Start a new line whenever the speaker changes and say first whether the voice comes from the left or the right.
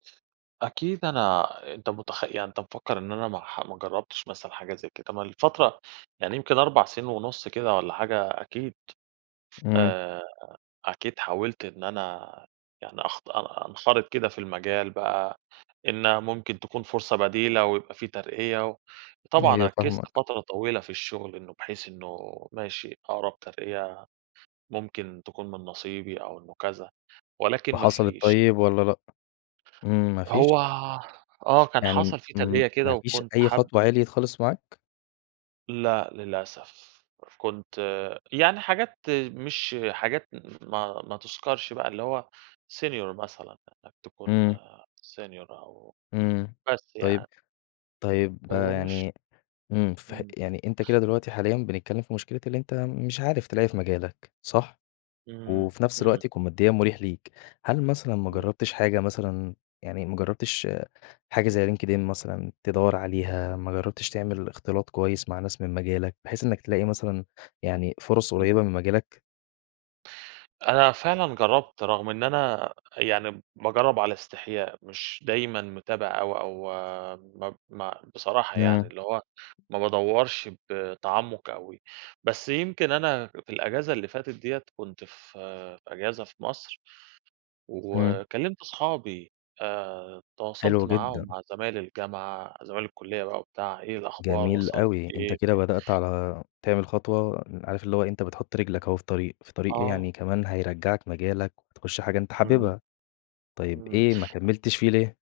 right: أكيد أنا، أنت متخ يعني أنت مفكّر إن أنا ما ح ما جرّبتش مثلًا حاجة زي كده، ما الفترة يعني يمكن 4 سنين ونُص كده والّا حاجة، أكيد
left: إمم.
right: آآ، أكيد حاولت إن أنا يعني أخط أ أنخرِط كده في المجال بقى إن ممكن تكون فرصة بديلة ويبقى في ترقية و وطبعًا
left: أيوه
right: ركّزت
left: فاهمك.
right: فترة طويلة في الشغل إنه بحيث إنه ماشي أقرَب ترقية ممكن تكون من نصيبي أو إنه كذا ولكن ما
left: وحصَلِت
right: فيش.
left: طيب والّا لأ؟ إمم ما
right: هو
left: فيش؟
right: آه كان
left: يعني
right: حصَل في
left: إمم
right: ترقية كده
left: ما فيش
right: وكنت
left: أي
right: حاب
left: خطوة عِليِت خالص معاك؟
right: لأ للأسف، أف كنت يعني حاجات مش حاجات ما ما تُذكرش بقى اللي هو senior مثلًا، إنك تكون
left: إمم.
right: senior أو
left: إمم،
right: بس
left: طيب،
right: يعني.
left: طيب
right: ومش
left: يعني، إمم، فهق
right: إمم.
left: يعني أنت كده دلوقتي حاليًا بنتكلّم في مشكلة اللي أنت مش عارف تلاقي في مجالك صح؟
right: إمم،
left: وفي نفس
right: إمم.
left: الوقت يكون ماديًا مُريح ليك، هل مثلًا ما
right: إمم.
left: جرّبتش حاجة مثلًا، يعني ما جرّبتش حاجة زي LinkedIn مثلًا تدوّر عليها، ما جرّبتش تعمل إختلاط كويس مع ناس من مجالك بحيث إنّك تلاقي مثلًا يعني فُرَص
right: إمم.
left: قريّبة من مجالك؟
right: أنا فعلًا جرّبت رغم إن أنا يعني باجرّب على إستحياء، مش دايمًا متابع أوي أو ما ب ما بصراحة يعني
left: امم.
right: اللي هو ما بادوّرش بتعمُّق أوي، بس يمكن أنا في الإجازة اللي فاتت دِيّة كنت في في إجازة في مصر
left: امم.
right: وكلّمت أصحابي آآ، تواصلت
left: حلو
right: معاهم
left: جدًا.
right: مع زمايل الجامعة، زمايل الكُلّية بقى وبتاع، إيه الأخبار،
left: جميل
right: وصَلتوا
left: أوي، أنت
right: لإيه؟
left: كده
right: ف
left: بدأت على تعمل خطوة إن عارف اللي هو إيه، أنت بتحُط رِجلك أهو في الطريق، في طريق إيه، يعني
right: آه.
left: كمان هيرجّعك مجالك وتخُش حاجة أنت
right: إمم.
left: حاببها، طيب
right: إمم.
left: إيه ما كمّلتش فيه ليه؟